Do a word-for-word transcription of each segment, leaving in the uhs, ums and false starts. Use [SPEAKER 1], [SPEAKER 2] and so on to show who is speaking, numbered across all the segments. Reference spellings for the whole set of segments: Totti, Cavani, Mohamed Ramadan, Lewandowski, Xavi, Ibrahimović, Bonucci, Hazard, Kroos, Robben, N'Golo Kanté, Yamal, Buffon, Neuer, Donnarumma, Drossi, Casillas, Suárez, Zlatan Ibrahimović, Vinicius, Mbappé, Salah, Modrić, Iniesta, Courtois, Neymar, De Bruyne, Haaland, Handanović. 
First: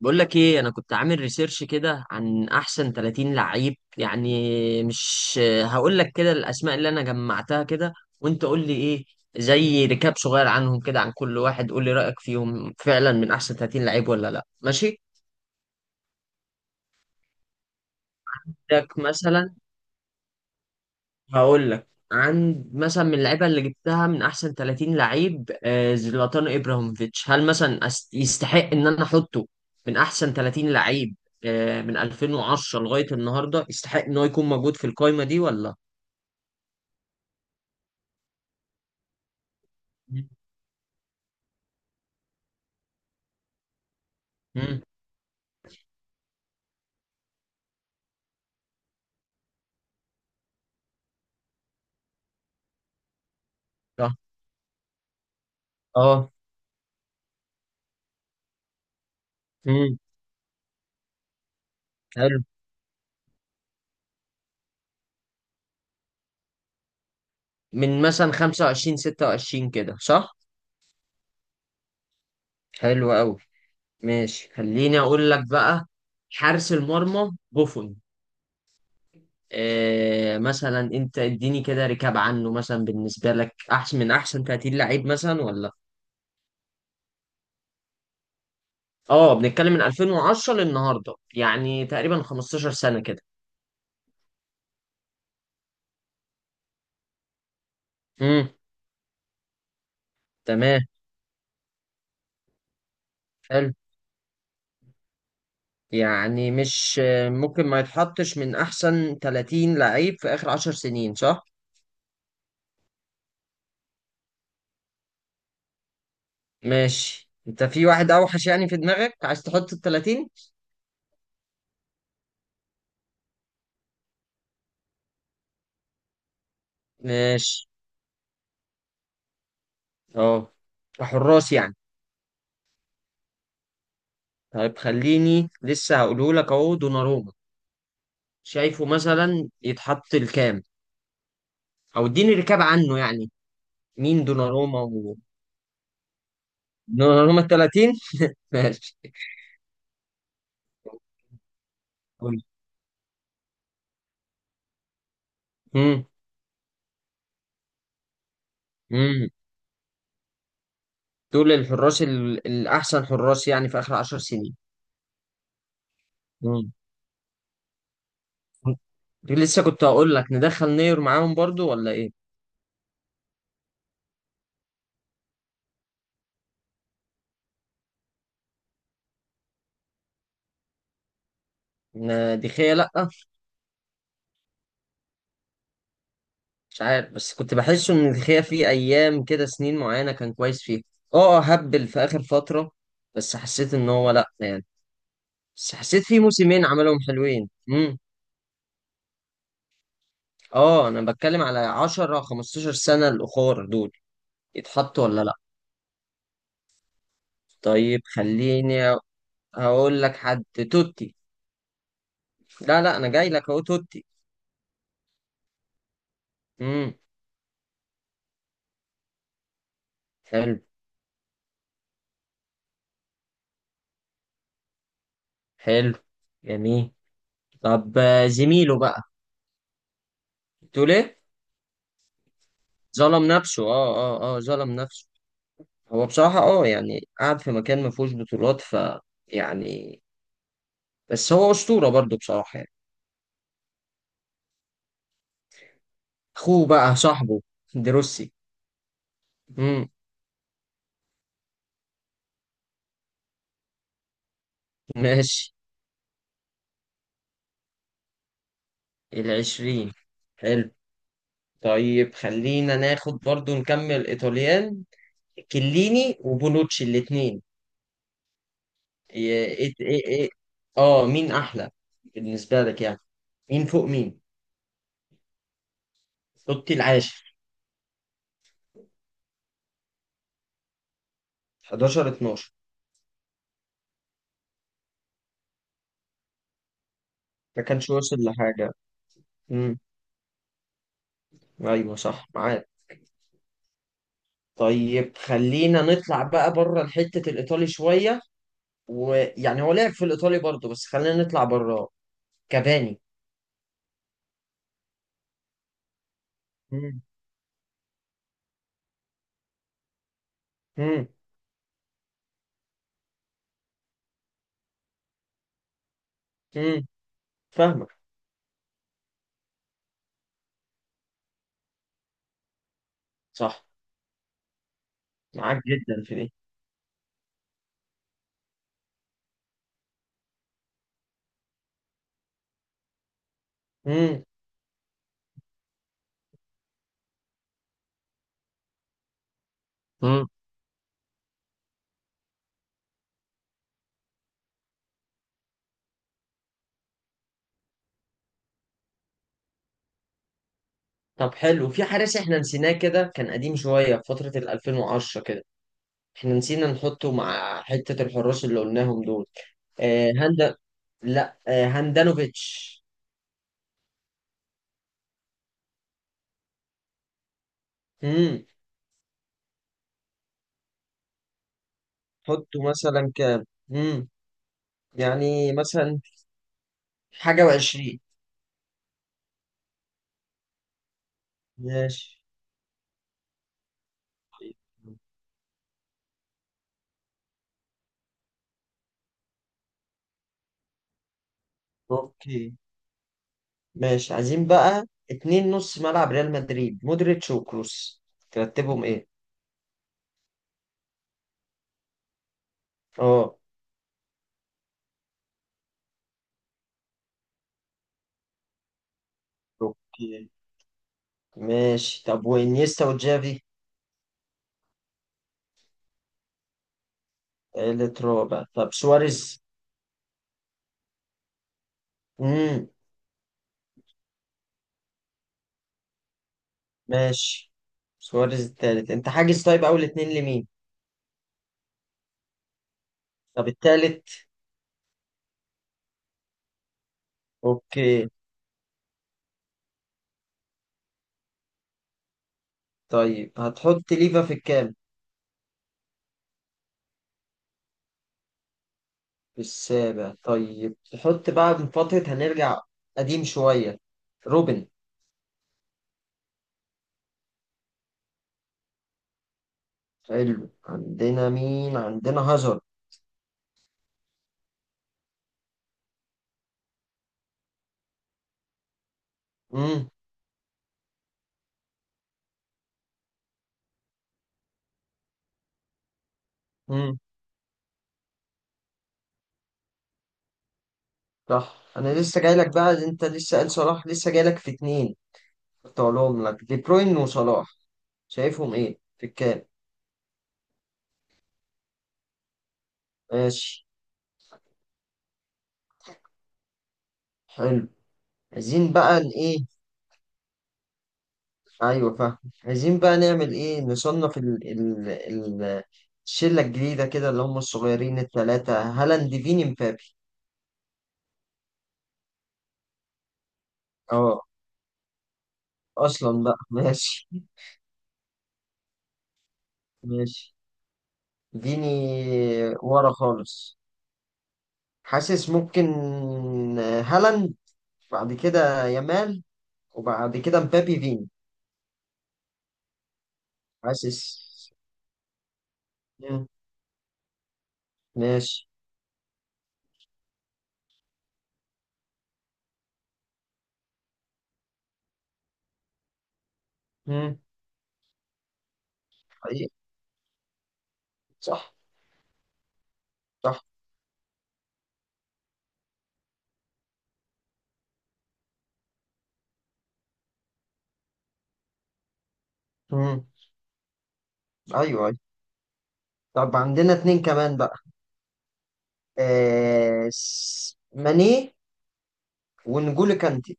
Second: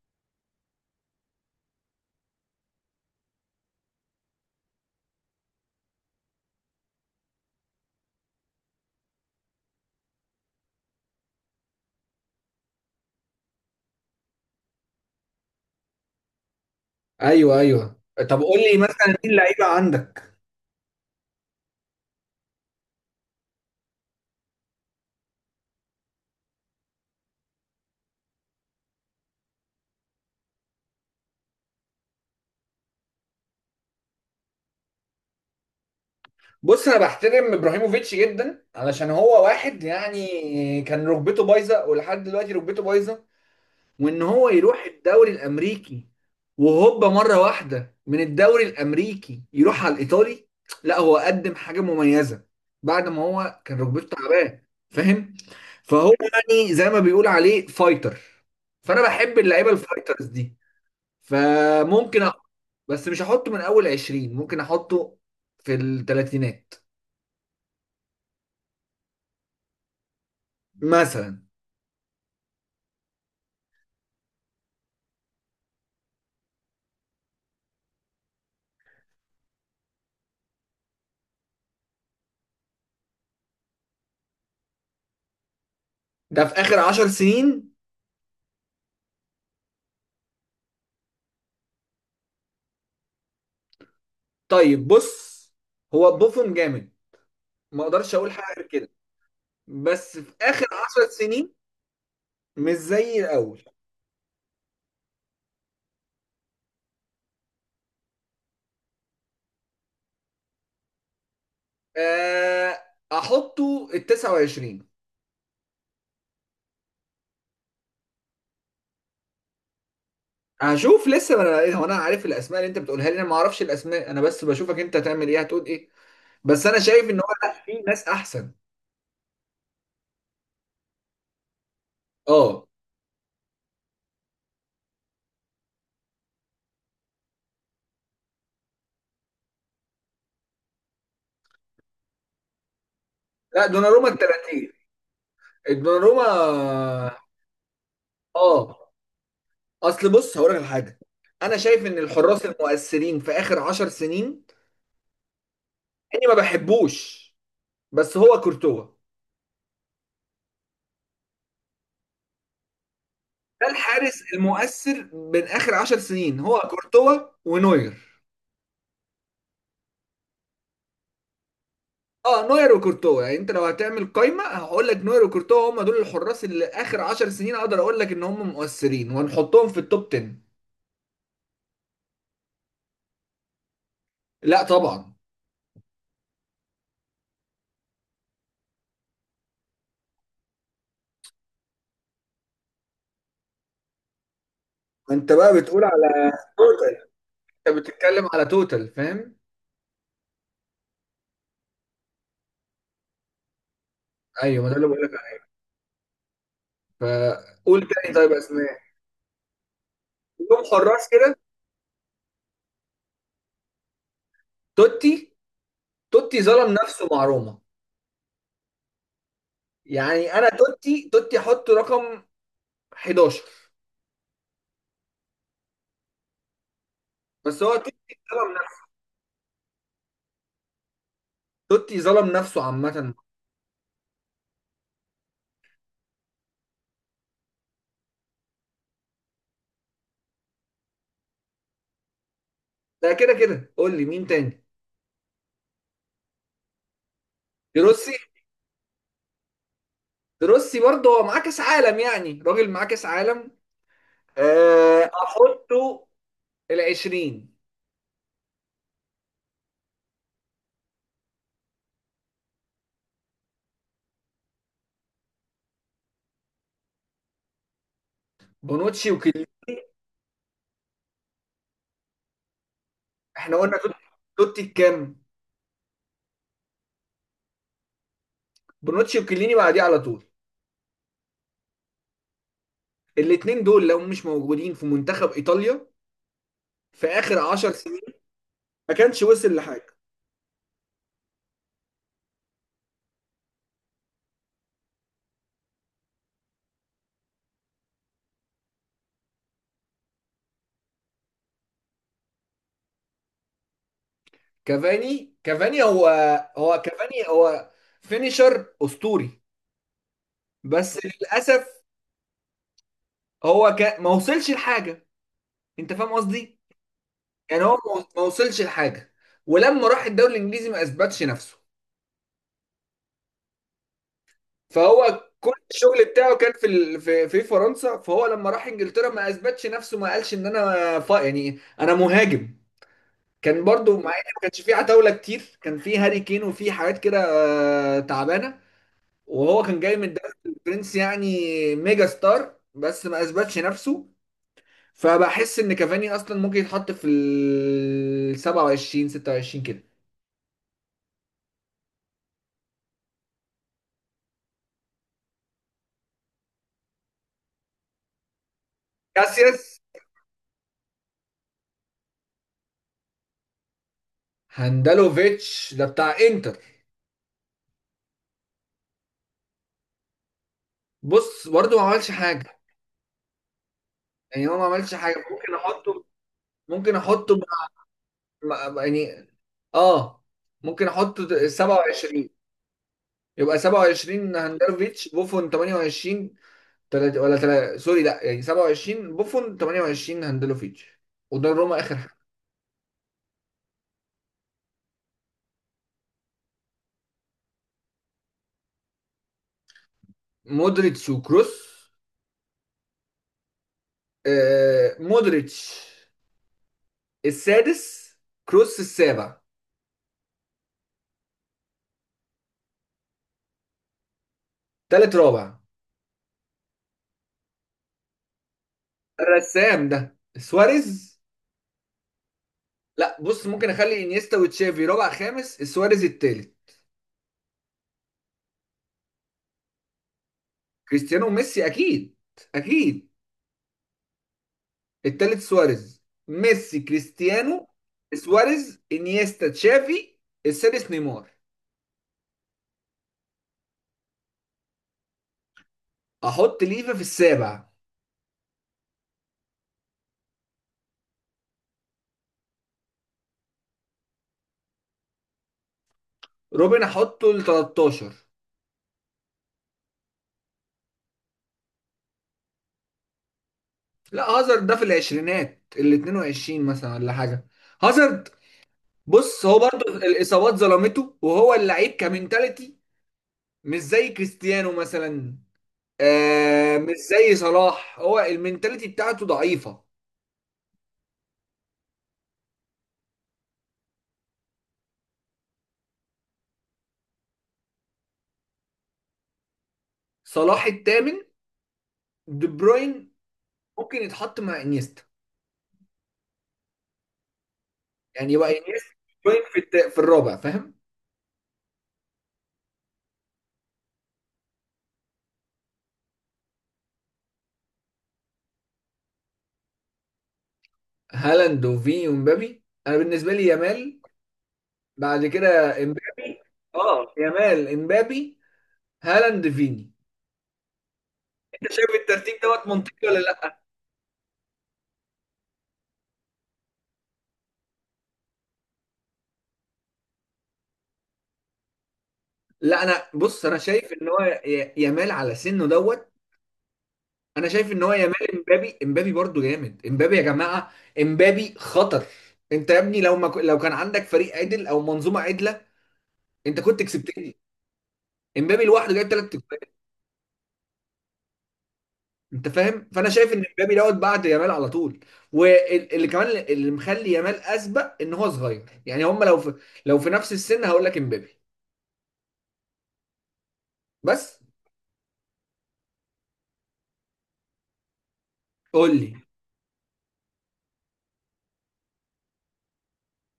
[SPEAKER 1] بقول لك ايه، انا كنت عامل ريسيرش كده عن احسن ثلاثين لعيب. يعني مش هقول لك كده الاسماء اللي انا جمعتها كده، وانت قول لي ايه، زي ركاب صغير عنهم كده عن كل واحد. قول لي رايك فيهم، فعلا من احسن ثلاثين لعيب ولا لا؟ ماشي،
[SPEAKER 2] ايوه، ايوه. طب قول لي
[SPEAKER 1] عندك
[SPEAKER 2] مثلا مين
[SPEAKER 1] مثلا.
[SPEAKER 2] اللعيبه عندك؟
[SPEAKER 1] هقول لك عند مثلا من اللعيبه اللي جبتها من احسن ثلاثين لعيب، آه، زلاتان ابراهيموفيتش هل مثلا أس- يستحق ان انا احطه من احسن ثلاثين لعيب؟ آه، من الفين وعشرة لغايه النهارده يستحق ان هو يكون موجود في القايمه دي ولا؟
[SPEAKER 2] بص، انا بحترم ابراهيموفيتش جدا علشان هو واحد يعني كان ركبته بايظه، ولحد دلوقتي ركبته بايظه، وان هو
[SPEAKER 1] امم
[SPEAKER 2] يروح الدوري الامريكي وهوبا مره واحده من الدوري الامريكي يروح على الايطالي. لا، هو قدم حاجه مميزه بعد ما هو كان ركبته
[SPEAKER 1] صح.
[SPEAKER 2] تعبان. فاهم. فهو
[SPEAKER 1] اه.
[SPEAKER 2] يعني زي ما بيقول عليه فايتر، فانا بحب اللعيبه
[SPEAKER 1] امم
[SPEAKER 2] الفايترز دي. فممكن أ...
[SPEAKER 1] حلو.
[SPEAKER 2] بس مش هحطه من اول عشرين، ممكن احطه في الثلاثينات
[SPEAKER 1] من مثلا خمسة وعشرين ستة وعشرين كده، صح.
[SPEAKER 2] مثلا.
[SPEAKER 1] حلو قوي. ماشي، خليني اقول لك بقى. حارس المرمى بوفون، آه، مثلا انت اديني كده ركاب عنه مثلا، بالنسبه لك احسن من احسن ثلاثين لعيب مثلا ولا؟
[SPEAKER 2] ده في اخر عشر سنين.
[SPEAKER 1] اه، بنتكلم من الفين وعشرة للنهارده، يعني تقريبا خمسة عشر سنه كده.
[SPEAKER 2] طيب بص، هو بوفون جامد، ما اقدرش اقول
[SPEAKER 1] امم
[SPEAKER 2] حاجه غير كده. بس في اخر
[SPEAKER 1] تمام.
[SPEAKER 2] عشر سنين مش زي الاول.
[SPEAKER 1] حلو. يعني مش، آه، ممكن ما يتحطش من احسن ثلاثين لعيب في اخر عشر سنين، صح؟
[SPEAKER 2] آه، احطه ال تسعة وعشرين.
[SPEAKER 1] ماشي. انت في واحد اوحش يعني في دماغك عايز تحط ال ثلاثين؟
[SPEAKER 2] هشوف، لسه ما انا إيه، هو انا عارف الاسماء اللي انت بتقولها لي؟ انا ما اعرفش الاسماء، انا بس بشوفك انت هتعمل ايه، هتقول ايه. بس انا شايف ان هو لا،
[SPEAKER 1] ماشي.
[SPEAKER 2] في ناس احسن.
[SPEAKER 1] اه، حراس يعني.
[SPEAKER 2] اه.
[SPEAKER 1] طيب خليني لسه هقوله لك، اهو دوناروما. شايفه مثلا يتحط الكام؟ او اديني ركاب عنه يعني.
[SPEAKER 2] لا، دوناروما ال
[SPEAKER 1] مين
[SPEAKER 2] تلاتين.
[SPEAKER 1] دوناروما و...
[SPEAKER 2] دوناروما.
[SPEAKER 1] دوناروما ال ثلاثين؟
[SPEAKER 2] اه.
[SPEAKER 1] ماشي.
[SPEAKER 2] اصل بص هقول لك على حاجه، انا شايف ان
[SPEAKER 1] قول.
[SPEAKER 2] الحراس المؤثرين في اخر عشر سنين
[SPEAKER 1] امم
[SPEAKER 2] اني ما بحبوش. بس هو كورتوا.
[SPEAKER 1] امم دول الحراس ال... الاحسن حراس
[SPEAKER 2] ده
[SPEAKER 1] يعني في اخر عشر
[SPEAKER 2] الحارس
[SPEAKER 1] سنين.
[SPEAKER 2] المؤثر من اخر عشر سنين هو
[SPEAKER 1] امم
[SPEAKER 2] كورتوا ونوير.
[SPEAKER 1] لسه كنت هقول لك ندخل نير معاهم برضو ولا ايه؟
[SPEAKER 2] اه، نوير وكورتوا، يعني انت لو هتعمل قايمه هقول لك نوير وكورتوا هم دول الحراس اللي اخر عشر سنين اقدر اقول لك ان هم مؤثرين وهنحطهم في التوب عشرة.
[SPEAKER 1] ن- دخية لأ.
[SPEAKER 2] لا طبعا.
[SPEAKER 1] مش عارف، بس كنت بحس ان دخية في ايام كده سنين معينة كان كويس فيها. اه، آه، هبل في اخر فترة. بس حسيت ان هو لأ يعني.
[SPEAKER 2] انت بقى
[SPEAKER 1] بس
[SPEAKER 2] بتقول
[SPEAKER 1] حسيت في
[SPEAKER 2] على
[SPEAKER 1] موسمين عملهم
[SPEAKER 2] توتال.
[SPEAKER 1] حلوين.
[SPEAKER 2] انت بتتكلم على توتال، فاهم.
[SPEAKER 1] اه، انا بتكلم على عشرة خمستاشر سنة الاخر دول،
[SPEAKER 2] ايوه، ما ده اللي
[SPEAKER 1] يتحطوا
[SPEAKER 2] بقول.
[SPEAKER 1] ولا لا؟
[SPEAKER 2] فقول
[SPEAKER 1] طيب
[SPEAKER 2] تاني، طيب، اسماء
[SPEAKER 1] خليني هقول لك حد،
[SPEAKER 2] يوم حراس
[SPEAKER 1] توتي.
[SPEAKER 2] كده.
[SPEAKER 1] لا لا، انا جاي لك اهو توتي.
[SPEAKER 2] توتي. توتي ظلم
[SPEAKER 1] امم
[SPEAKER 2] نفسه مع روما. يعني انا
[SPEAKER 1] حلو.
[SPEAKER 2] توتي توتي حطه رقم حداشر.
[SPEAKER 1] حلو. جميل.
[SPEAKER 2] بس هو
[SPEAKER 1] طب،
[SPEAKER 2] توتي
[SPEAKER 1] آه،
[SPEAKER 2] ظلم
[SPEAKER 1] زميله
[SPEAKER 2] نفسه.
[SPEAKER 1] بقى تقول ايه؟
[SPEAKER 2] توتي ظلم نفسه عامة.
[SPEAKER 1] ظلم نفسه، اه اه اه، ظلم نفسه. هو بصراحة اه، يعني قاعد في مكان ما فيهوش بطولات، ف، يعني، بس هو اسطورة برضو بصراحة يعني.
[SPEAKER 2] ده كده كده، قول لي مين تاني.
[SPEAKER 1] اخوه بقى صاحبه،
[SPEAKER 2] دروسي.
[SPEAKER 1] دروسي. امم
[SPEAKER 2] دروسي برضه هو معاه كاس عالم، يعني راجل معاه كاس عالم. أه،
[SPEAKER 1] ماشي.
[SPEAKER 2] احطه ال عشرين.
[SPEAKER 1] العشرين. حلو. طيب خلينا ناخد برضو نكمل ايطاليان، كليني وبونوتشي الاثنين.
[SPEAKER 2] بونوتشي
[SPEAKER 1] ايه
[SPEAKER 2] وكليني.
[SPEAKER 1] ايه ايه إيه. اه، مين احلى بالنسبه لك يعني؟
[SPEAKER 2] احنا
[SPEAKER 1] مين
[SPEAKER 2] قلنا
[SPEAKER 1] فوق
[SPEAKER 2] توتي.
[SPEAKER 1] مين؟
[SPEAKER 2] توتي كام؟
[SPEAKER 1] توتي العاشر،
[SPEAKER 2] بونوتشي وكليني بعديه على طول.
[SPEAKER 1] حداشر اثنا عشر.
[SPEAKER 2] الاتنين دول لو مش موجودين في منتخب ايطاليا في اخر
[SPEAKER 1] ما
[SPEAKER 2] عشر
[SPEAKER 1] كانش وصل لحاجه.
[SPEAKER 2] ما كانش وصل
[SPEAKER 1] امم
[SPEAKER 2] لحاجه.
[SPEAKER 1] ايوه، صح، معاك. طيب خلينا نطلع بقى بره الحته الايطالي شويه، ويعني هو لعب في الايطالي برضو بس خلينا نطلع بره. كافاني.
[SPEAKER 2] كافاني كافاني هو هو
[SPEAKER 1] امم
[SPEAKER 2] كافاني هو فينيشر اسطوري. بس
[SPEAKER 1] امم
[SPEAKER 2] للاسف هو ك... ما وصلش لحاجه. انت فاهم قصدي.
[SPEAKER 1] امم
[SPEAKER 2] يعني هو
[SPEAKER 1] فاهمك.
[SPEAKER 2] ما ما وصلش لحاجه. ولما راح الدوري الانجليزي ما اثبتش نفسه.
[SPEAKER 1] صح.
[SPEAKER 2] فهو كل
[SPEAKER 1] معاك جدا
[SPEAKER 2] الشغل
[SPEAKER 1] في دي.
[SPEAKER 2] بتاعه كان في ال... في في فرنسا. فهو لما راح انجلترا ما اثبتش نفسه، ما قالش ان انا ف... يعني انا مهاجم. كان برضو، مع ان ما كانش فيه عتاوله كتير، كان فيه هاري كين وفيه حاجات كده آه، تعبانه. وهو كان جاي من
[SPEAKER 1] امم
[SPEAKER 2] دوري البرنس يعني، ميجا ستار، بس ما اثبتش نفسه. فبحس ان كافاني اصلا ممكن يتحط في ال سبعة وعشرين ستة وعشرين كده.
[SPEAKER 1] طب، حلو، في حارس احنا نسيناه، كده كان قديم شوية في فترة ال الفين وعشرة كده. احنا نسينا نحطه مع حتة الحراس اللي قلناهم دول.
[SPEAKER 2] كاسياس.
[SPEAKER 1] آه هندا، لا، آه هاندانوفيتش.
[SPEAKER 2] هاندالوفيتش ده بتاع انتر.
[SPEAKER 1] امم
[SPEAKER 2] بص برضه ما عملش حاجه.
[SPEAKER 1] حطه مثلا كام؟ امم
[SPEAKER 2] يعني هو ما عملش حاجه.
[SPEAKER 1] يعني
[SPEAKER 2] ممكن
[SPEAKER 1] مثلا
[SPEAKER 2] احطه ممكن احطه
[SPEAKER 1] حاجة وعشرين.
[SPEAKER 2] مع- مع- يعني، اه، ممكن احطه
[SPEAKER 1] ماشي.
[SPEAKER 2] سبعة وعشرين. يبقى سبعة وعشرين هاندالوفيتش، بوفون ثمانية وعشرين. تلاتة ولا تلاتة سوري، لا يعني سبعة وعشرين بوفون ثمانية وعشرين هاندلوفيتش، قدام روما اخر حاجه.
[SPEAKER 1] اوكي. ماشي. عايزين بقى اتنين نص ملعب ريال مدريد، مودريتش وكروس، ترتبهم ايه؟
[SPEAKER 2] مودريتش وكروس.
[SPEAKER 1] اه.
[SPEAKER 2] آه مودريتش السادس، كروس السابع.
[SPEAKER 1] اوكي. ماشي، طب وانيستا وجافي؟
[SPEAKER 2] تالت رابع.
[SPEAKER 1] تالت رابع؟ طب سواريز؟
[SPEAKER 2] الرسام ده سواريز.
[SPEAKER 1] امم
[SPEAKER 2] لا بص، ممكن اخلي انيستا وتشافي رابع خامس، سواريز التالت.
[SPEAKER 1] ماشي. سواريز التالت، انت حاجز. طيب اول اتنين لمين؟
[SPEAKER 2] كريستيانو وميسي اكيد، اكيد.
[SPEAKER 1] طب التالت؟
[SPEAKER 2] التالت سواريز، ميسي كريستيانو.
[SPEAKER 1] اوكي.
[SPEAKER 2] سواريز انيستا تشافي. السادس نيمار.
[SPEAKER 1] طيب هتحط ليفا في الكام؟
[SPEAKER 2] احط ليفا في السابع.
[SPEAKER 1] في السابع. طيب تحط بقى من فترة، هنرجع قديم شوية، روبن.
[SPEAKER 2] روبن احطه ل تلتاشر.
[SPEAKER 1] حلو. عندنا مين؟ عندنا هازارد.
[SPEAKER 2] لا هازارد ده في العشرينات، ال اتنين وعشرين مثلا ولا حاجه. هازارد، بص هو برضه
[SPEAKER 1] امم
[SPEAKER 2] الاصابات ظلمته وهو اللعيب كمنتاليتي مش زي كريستيانو مثلا، آه مش
[SPEAKER 1] امم
[SPEAKER 2] زي صلاح، هو المنتاليتي بتاعته ضعيفه.
[SPEAKER 1] صح. انا لسه جاي لك بقى، انت لسه قال صلاح، لسه جاي لك في اتنين كنت هقولهم لك، دي بروين وصلاح. شايفهم ايه في الكام؟
[SPEAKER 2] صلاح الثامن. دي بروين
[SPEAKER 1] ماشي.
[SPEAKER 2] ممكن يتحط مع انيستا،
[SPEAKER 1] حلو.
[SPEAKER 2] يعني يبقى
[SPEAKER 1] عايزين
[SPEAKER 2] انيستا
[SPEAKER 1] بقى ن-
[SPEAKER 2] دي
[SPEAKER 1] ايه،
[SPEAKER 2] بروين في الت- في الرابع، فاهم.
[SPEAKER 1] ايوه فاهم. عايزين بقى نعمل ايه، نصنف ال ال ال الشله الجديده كده اللي هم الصغيرين الثلاثه، هالاند فيني مبابي.
[SPEAKER 2] هالاند وفيني ومبابي، انا بالنسبه لي يامال،
[SPEAKER 1] اه.
[SPEAKER 2] بعد كده
[SPEAKER 1] اصلا بقى
[SPEAKER 2] امبابي.
[SPEAKER 1] ماشي.
[SPEAKER 2] اه، يامال، امبابي، هالاند، فيني.
[SPEAKER 1] ماشي. فيني
[SPEAKER 2] انت شايف الترتيب دوت
[SPEAKER 1] ورا
[SPEAKER 2] منطقي ولا لا؟
[SPEAKER 1] خالص؟ حاسس ممكن هالاند، بعد كده يامال، وبعد كده مبابي فيني.
[SPEAKER 2] لا انا بص، انا شايف
[SPEAKER 1] حاسس.
[SPEAKER 2] ان هو ي- يامال على سنه دوت.
[SPEAKER 1] مم.
[SPEAKER 2] انا شايف ان هو يامال
[SPEAKER 1] ماشي.
[SPEAKER 2] امبابي، امبابي برضو جامد، امبابي يا جماعه. امبابي خطر. انت يا ابني لو ما ك... لو كان عندك فريق عدل او منظومه عدله، انت كنت
[SPEAKER 1] مم.
[SPEAKER 2] كسبتني. امبابي لوحده جايب ثلاث
[SPEAKER 1] حقيقي.
[SPEAKER 2] اجوان.
[SPEAKER 1] صح.
[SPEAKER 2] انت فاهم، فانا شايف
[SPEAKER 1] صح.
[SPEAKER 2] ان امبابي دوت بعد يامال على طول. واللي كمان اللي مخلي يامال اسبق ان هو صغير، يعني هم لو في... لو في نفس السن هقول لك امبابي.
[SPEAKER 1] مم.
[SPEAKER 2] بس
[SPEAKER 1] ايوه أيوة. طب عندنا اتنين كمان بقى،
[SPEAKER 2] قول لي.
[SPEAKER 1] آه، س- ماني ونجولو كانتي.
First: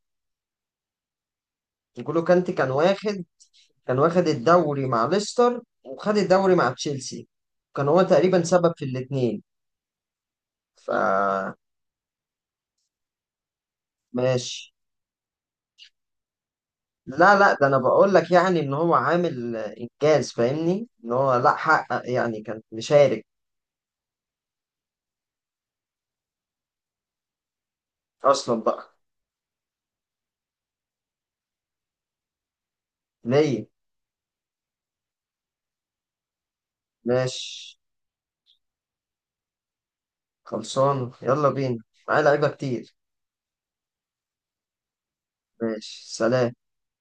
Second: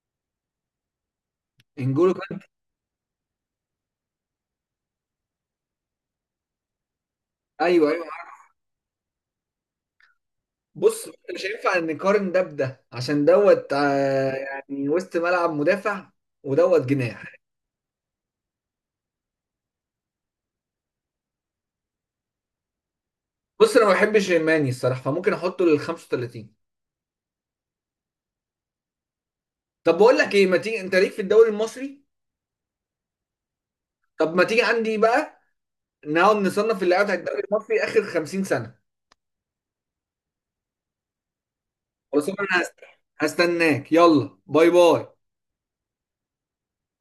[SPEAKER 2] انجولو
[SPEAKER 1] نجولو
[SPEAKER 2] كان.
[SPEAKER 1] كانتي كان واخد، كان واخد الدوري مع ليستر وخد الدوري مع تشيلسي، كان
[SPEAKER 2] ايوه،
[SPEAKER 1] هو
[SPEAKER 2] ايوه.
[SPEAKER 1] تقريبا سبب في الاتنين. ف،
[SPEAKER 2] بص مش هينفع نقارن ده بده عشان دوت، آه،
[SPEAKER 1] ماشي.
[SPEAKER 2] يعني وسط ملعب مدافع ودوت جناح.
[SPEAKER 1] لا لا، ده انا بقول لك يعني ان هو عامل انجاز، فاهمني ان هو لا حقق يعني، كان مشارك.
[SPEAKER 2] بص انا ما بحبش ماني الصراحه، فممكن احطه لل خمسة وتلاتين.
[SPEAKER 1] اصلا بقى.
[SPEAKER 2] طب بقول لك ايه، ما تيجي انت ليك في الدوري المصري.
[SPEAKER 1] ليه؟
[SPEAKER 2] طب ما تيجي عندي بقى نقعد نصنف اللعيبه بتاعت الدوري
[SPEAKER 1] ماشي،
[SPEAKER 2] المصري اخر خمسين سنه.
[SPEAKER 1] خلصان يلا بينا، معايا
[SPEAKER 2] خلاص، انا
[SPEAKER 1] لعيبه
[SPEAKER 2] هست-
[SPEAKER 1] كتير.
[SPEAKER 2] هستناك، يلا باي باي.
[SPEAKER 1] ماشي، سلام.